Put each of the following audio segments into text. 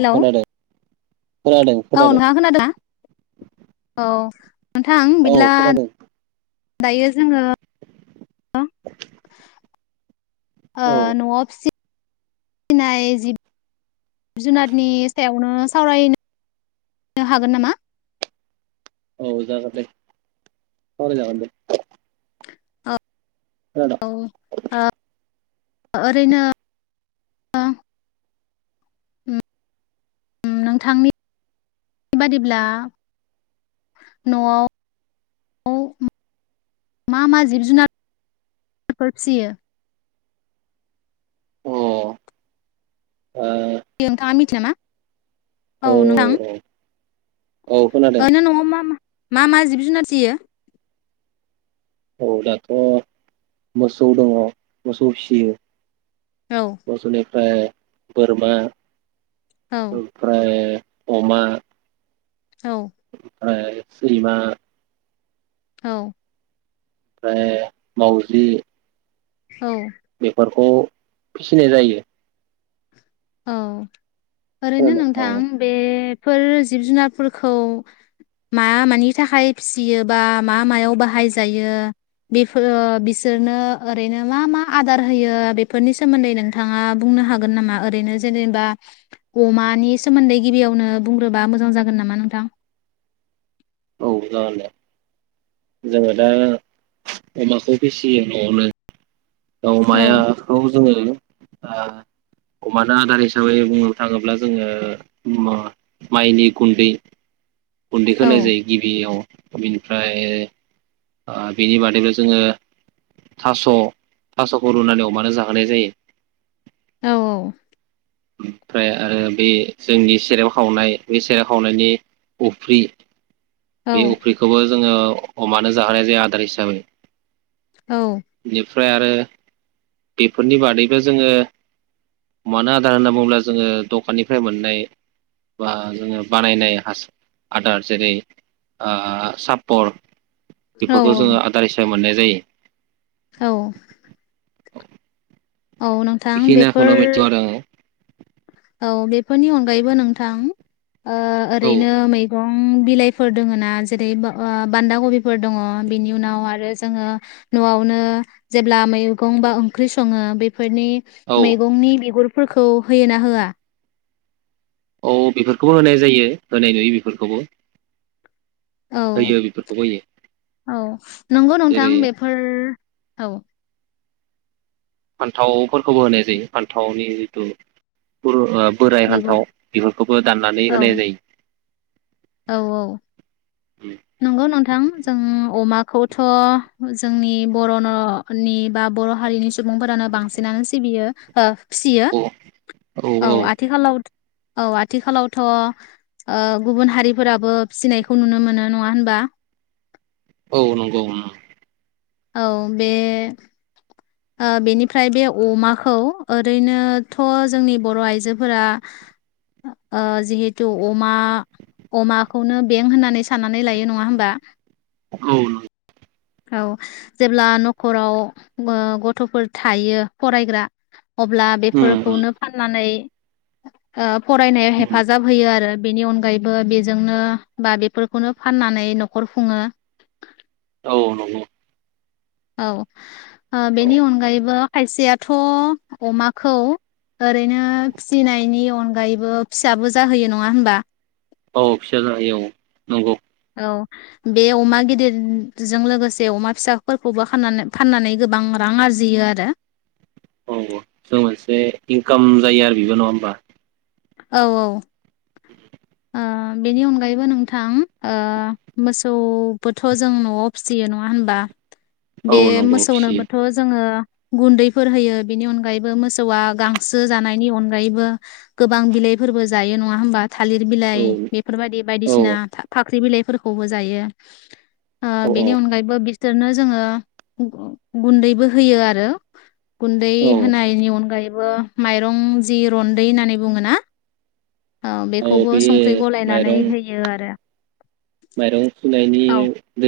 Hello खोनादो। औ नोंथाङा खोनादों ना औ नोंथां औ बिदिला खोनादों ओ औ न'आव फिसि सिनाय जिब जुनादनि सायावनो सावरायनो नोहागोन नामा? औ जागोन दे सावराय जागोन दे। औ खोनादों औ ओ ओरैनो ओ उम नोंथांनि बादिब्ला न'आव मा मा जिब जुनाद फोर फियो अ ओ औ थियो नोंथांङा मिन नामा? औ नोंथां औ खोनादों ओ नो न'आव मा मा मा मा जिब जुनार जियो? औ दाथ' मोसौ दङ मोसौ फियो औ मोसौ एनि फाय बोरमा औ ओमफ्राय अमा औ ओमफाय सैमा औ ओमफ्राय मावजि औ खौ फिनाय जायो औ ओरैनो औ नोंथां बे बेफोर जिब जुनारफोरखौ मा मानि थाखाय फिसियो बा मा मायाव बाहायजायो बेफो ओ बिसोरनो ओरैनो मा मा आदार होयो बेफोरनि सोमोन्दै नोंथाङा बुंनो हागोन नामा? ओरैनो जेनेबा अमानि सोमोन्दै गिबियावनो बुंग्रोबा मोजां जागोन नामा नोंथां? औ जागोन दे जोङो दा अमाखौ फिसियो न'आवनो औ अमायाखौ जोङो ओ अमानो आदार हिसाबै बुंनो थाङोब्ला जोङो म माइनि गुन्दै गुन्दैखो औ होनाय जायो गिबियाव बिनिफ्राय ओ बेनि बादैबो जोङो थास' थास'खौ रुनानै अमानो जाहोनाय जायो औ औ ओमफ्राय आरो बे जोंनि सेराब खावनाय बै सेराव खावनायनि अफ्रि औ बे अफ्रिखौबो जोङो अमानो जाहोनाय जाया आदार हिसाबै बेनिफ्राय आरो बेफोरनि बादैबो जोङो मानो आदार होनना बुङोब्ला जोङो द'खाननिफ्राय मोननाय बा जोङो बानायनाय हास आदार जेरै ओह सापर औ बेफोरखौ जोङो आदार हिसाबै मोननाय जायो औ औ नोंथां बेखिनिखौनो बेफोर मिथिगौ आरो औ बेफोरनि अनगायैबो नोंथां ओ आङो ओरैनो मै गं बिलाइफोर दोङो ना जेरै ब ओह बान्दा कबिफोर दङ बिनि उनाव आरो जोङो नआवनो जेब्ला मैगं बा ओंख्रि सङो बे फोरनि औ मैगंनि बिगुर फोरखौ होयोना होआ [inaudible] औ बेफोरखौबो होनाय जायो होनाय जायो बेफोरखौबो औ होयो बेफोरखौबो होयो औ नंगौ नोंथां जेरै बेफोर औ फान्थावफोरखौबो होनाय जायो फान्थावनि जिथु ओ बोराय बिगुर हान्थाव बेफोरखौबो दाननानै होनाय औ जायो औ औ नंगौ नोंथां जों अमा खौथ' जोंनि बर' न' नि बा बर' हारिनि सु बुंफोरानो बांसिनानो सिबियो ओ फियो औ औ आथिखालाव औ आथिखालावथ गुबुन हारि फोराबो फिसिनायखौ नुनो मोनो नङा होनबा औ नंगौ ओम औ बे बेनिफ्राय बे अमाखौ ओरैनोथ जोंनि बर' आइजोफोरा जिहेथु अमा अमाखौनो बें होननानै साननानै लायो नङा होमबा औ नंगौ औ जेब्ला न'खराव ओ गथ'फोर थायो फरायग्रा अब्ला बेफोरखौनो फाननानै ओ फरायनायाव हेफाजाब होयो आरो बेनि अनगायैबो बेजोंनो बा बेफोरखौनो फाननानै न'खर खुङो। औ नंगौ औ औ बेनि अनगायैबो खायसेयाथ' अमाखौ ओरैनो फिनायनि अनगायैबो फिसाबो जाहोयो नङा होनबा औ फिसा जायो औ नंगौ औ बे अमा गिदिरजों लोगोसे अमा फिसाफोरखौबोनानै खानानै फाननानै गोबां रां आरजियो आरो औ-औ जों मोनसे इनकाम जायो आरो बेबो नङा होमबा औ औ ओ बेनि अनगायैबो नोंथां ओ मोसौबोथ जों नआव फिसियो नङा होनबा? औ बे नंगौ मोसौनोबोथ फिसियो जोङो गुन्दैफोर होयो बिनि अनगायैबो मोसौआ गांसो जानायनि अनगायैबो गोबां बिलाइफोरबो जायो नङा होमबा थालिर बिलाइ बेफोरबायदि औ बायदिसिना था फाख्रि बिलाइ फोरखौबो जायो। ओ औ बेनि अनगायैबो बि बिसोरनो जोङो गु-गुन्दैबो होयो आरो गन्दै औ औ होनायनि अनगायैब [unintelligible] माइरं जि रन्दै होननानै बुङो ना? औ बे गलायनानै माइरं होयो आरो माइरं सुनायनि औ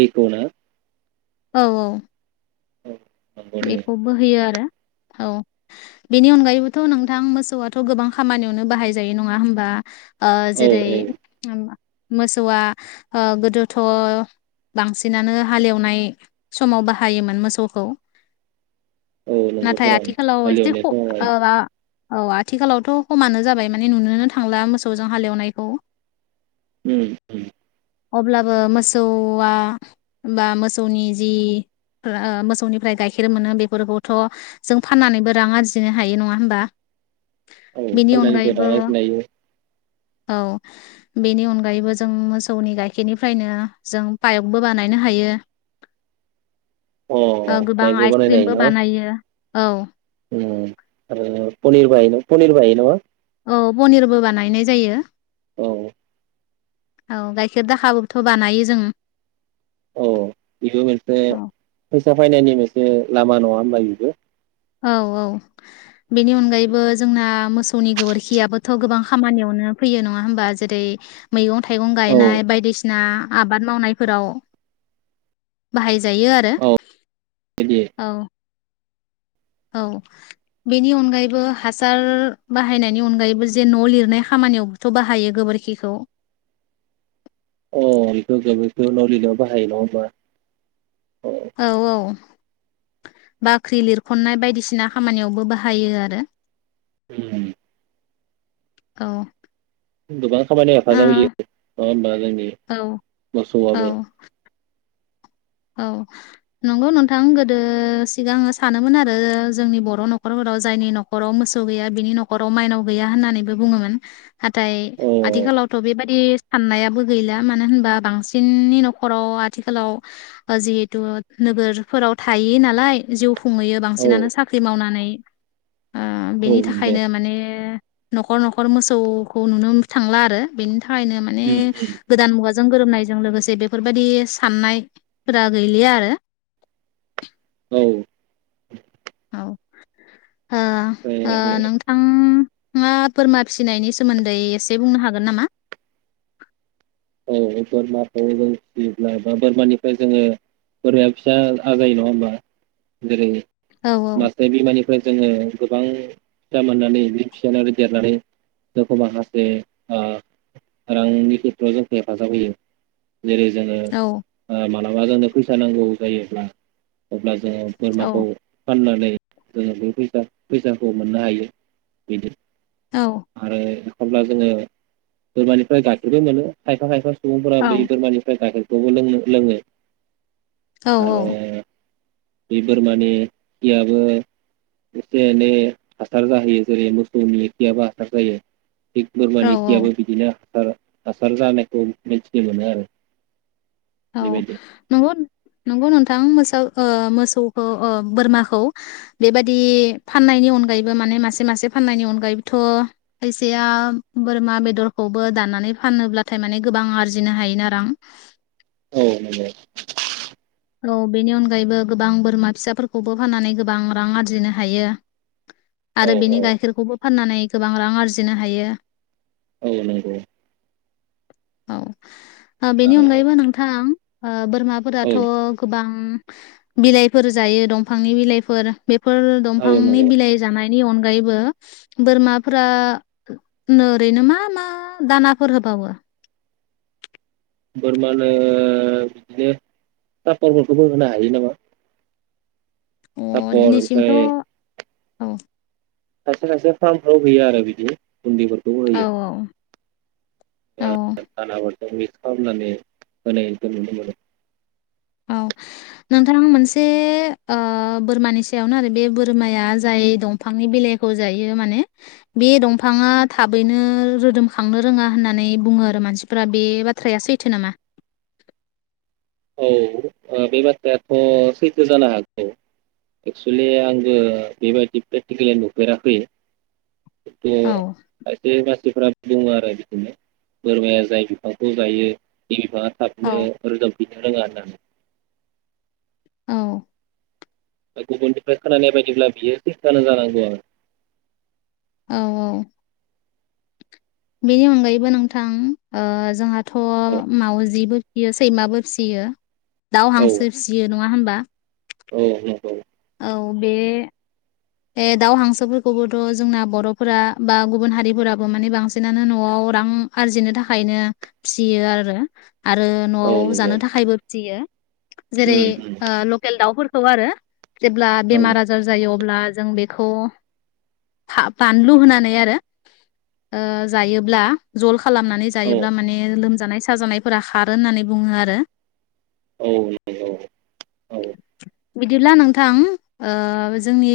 दैखौ ना? औ औ औ नंगौ दे। बेखौबो होयो आरो औ बेनि अनगायैबोथ नोंथां मोसौआथ गोबां खामानियावनो बाहाय जायो नङा होनबा? ओ औ जेरै मोसौआ गोदोथ बांसिनानो हालेवनाय समाव बाहायोमोन मोसौखौ औ नंगौथ' नाथाय र' आथिखालाव एसे हालेवनाय ख समावहाय ओ मा औ आथिखालावथ खमानो जाबाय माने नुनोनो थांला मोसौजों हालेवनायखौ उम उम अब्लाबो मोसौवा बा मोसौनि जि ओ ओ मोसौनि जि फ्राय गाइखेर मोनो बेफोरखौथ जों फाननानैबो रां आरजिनो हायो नङा होनबा औ [unintelligible] औ बेनि अनगायैबो जों मोसौनि गाइखेरनिफ्रायनो जों पायकबो बानायनो हायो। अ ओ गोबां पाइकबो बानायायनाय आइसक्रिमबो न बानायो औ ओ आरो पनिर बाे न पनिर बो हायो नङा औ पनिरबो बानायनाय जायो औ औ गाइखेर दाखाबोथ बानायो जों औ बेबो मोनसे औ फैसा फायनायनि मोनसे लामा नङा होनबा बिबो औ औ बेनि अनगायैबो जोंना मोसौनि गोबोरखियाबोथ गोबां खामानियावनो फैयो नङा होमबा जेरै मैगं थाइगं औ गायनाय बायदिसि ना आबाद मावनायफोराव बाहाय जायो आरो औ बिदि औ औ बेनि अनगायैबो हासार बाहायनायनि अनगायैबो जे न' लिरनाय खामानियावबोथ बाहायो गोबोरखिखौ अ बेखौ गोबोरखिखौ नलिनायाव बाहायो नङा होमबा औ औ बाख्रि लिरखननाय बायदिसिना खामानियावबो बाहायो आरो। उम औ गोबां खामानिया हेफाजाब होयो नङा होमबा जोंनि ओ औ मोसौआबो औ नंगौ नोंथां गोदो सिगाङो सानोमोन आरो जोंनि बर' न'खरफोराव जायनि न'खराव मोसौ गैया बिनि न'खराव माइनाव गैया होननानैबो बुङोमोन। नाथाय औ आथिखालावथ बेबादि साननायाबो गैला मानो होनबा बांसिननि न'खराव आथिखालाव जिहेतु नोगोरफोराव थायो नालाय जिउ खुंहैयो औ बांसिनानो साख्रि मावनानै इ ओ औ बेनि नंगौ थाखायनो माने न'खर न'खर मोसौखौ नुनो थांला आरो बेनि थाखायनो माने उम गोदान मुगा जों गोरोबनायजों लोगोसे बेफोरबायदि साननाय फोरा गैलिया आरो उम औ औ ओ ओ आरो नोंथांआ बोरमा फिसिनायनि सोमोन्दै एसे बुंनो हागोन नामा? औ बोरमाखौ जों फिसियोब्ला बा बोरमानिफ्राय जोङो बोरमाया फिसा आजायो नङा होमबा जेरै औ मासे बिमानिफ्राय जोङो गोबां फिसा मोननानै बि फिनानै देरनानै जोंखौ माखासे ओ रांनि खेथ्रआव जों हेफाजाब होयो। जेरै जोङो औ ओ मालाबा जोंनो फैसा नांगौ। जायो ब्ला अब्ला जोङो बोरमाखौ औ फाननानै जोङो बे फैसा फैसाखौ मोननो हायो बेनो औ आरो अब्ला जोङो बोरमानिफ्राय गाखेरबो मोनो। खायफा खायफा सुबुंफोर बे औ बोरमानिफ्राय गायखेर बो लोंनो लोङो। औ आरो औ बे बोरमानि खियाबो एसे एनै हासार जाहैयो जेरै मोसौनि खियाबो हासार जायो। थिग औ बोरमानि औ खियाबो बिदिनो हा सार जानायखौ मिथि मोनो आरो। औ बेबायदि नंगौ नंगौ नोंथां मोसे ओ मोसौखौ ओ बोरमाखौ बेबादि फाननायनि अनगायैबो माने मासे मासे फाननायनि अनगायैबोथ खायसाया बोरमा बेदरखौबो दाननानै फानोब्लाथाय माने गोबां आरजिनो हायोना रां। औ औ औ बेनि अनगायैबो गोबां बोरमा फिसाफोरखौबो फाननानै गोबां रां आरजिनो हायो। औ आरो औ बेनि गाइखेरखौबो फाननानै गोबां रां आरजिनो हायो। औ नंगौ। औ। बेनि आरो अनगायैबो नोंथां। ओ बोरमाफोर औ थ गोबां बिलाइफोर जायो दंफांनि बिलाइफोर। बेफोर औ दंफांनि नंगौ बिलाइ जानाय नि अनगायैबो बोरमाफ्रा ओरैनो, मा मा दानाफोर होबावो? बोरमानो बिदिनो सापरफोरखौबो होनो हायो नामा। अ सापर दिनैसिमथ औ सायसे खायसे फार्मफ्राव होयो आरो बिदि। गुन्दैफोरखौ होयो औ ओ दानाफोर बे मिकसखालामनानै होनायखौ नुनो मोनो। औ नोंथां मोनसे ओ बोरमानि सायावनो आरो बे बोरमाया जाय दंफांनि बिलाइखौ जायो माने बे दंफाङा थाबैनो रोदोमखांनो रोङा होननानै बुङो आरो मानसिफोरा, बे बाथ्राया सैथो नामा? औ बे बाथ्रायाथ सैथो जानो हागौ एक्सुुलि आंबो बेबायदि प्रेक्टिकेलि नुफेराखै। एसे औ खायसे खायसेफोरा दङ आरो बिदिनो बोरमाया जाय बिफांखौ जायो बि बिफांआ औ थाबनो रोदोम रोङा होननानै औ। गुबुननिफ्राय खोनानाय बायदिब्ला बियो सैथोआनो जानांगो आरो। औ औ। बेनि अनगायैबो नोंथां ओ जोंहा थ आरो मावजिबो सैमाबो फिसियो दाउ औ हांसो फिसियो नङा होमबा? औ नंगौ। औ बे दाउ हांसोफोरखौबोथ जोंना बरफोरा बा गुबुन हारिफोराबो माने बांसिनानो नआव रां आरजिनो थाखायनो फिसियो आरो। आरो नआव औ नंगौ जानो थाखायबो फिसियो। जेरै उम उम ओ लकेल दाउफोर खौ आरो जेब्ला औ बेमार आजार जायो अब्ला अब्ला जों बेखौ फा बानलु होनानै आरो ओ जायोब्ला जल खालामनानै औ जायोब्ला माने लोम जानाय साजानायफोरा खारो होननानै बुङो आरो। औ नंगौ औ बिदिब्ला नोंथां ओ जोंनि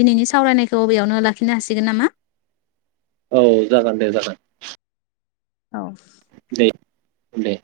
दिनैनि सावरायनायखौ बेेयावनो लाखिनो हासिगोन नामा? औ जागोन दे जागोन। औ दे दे।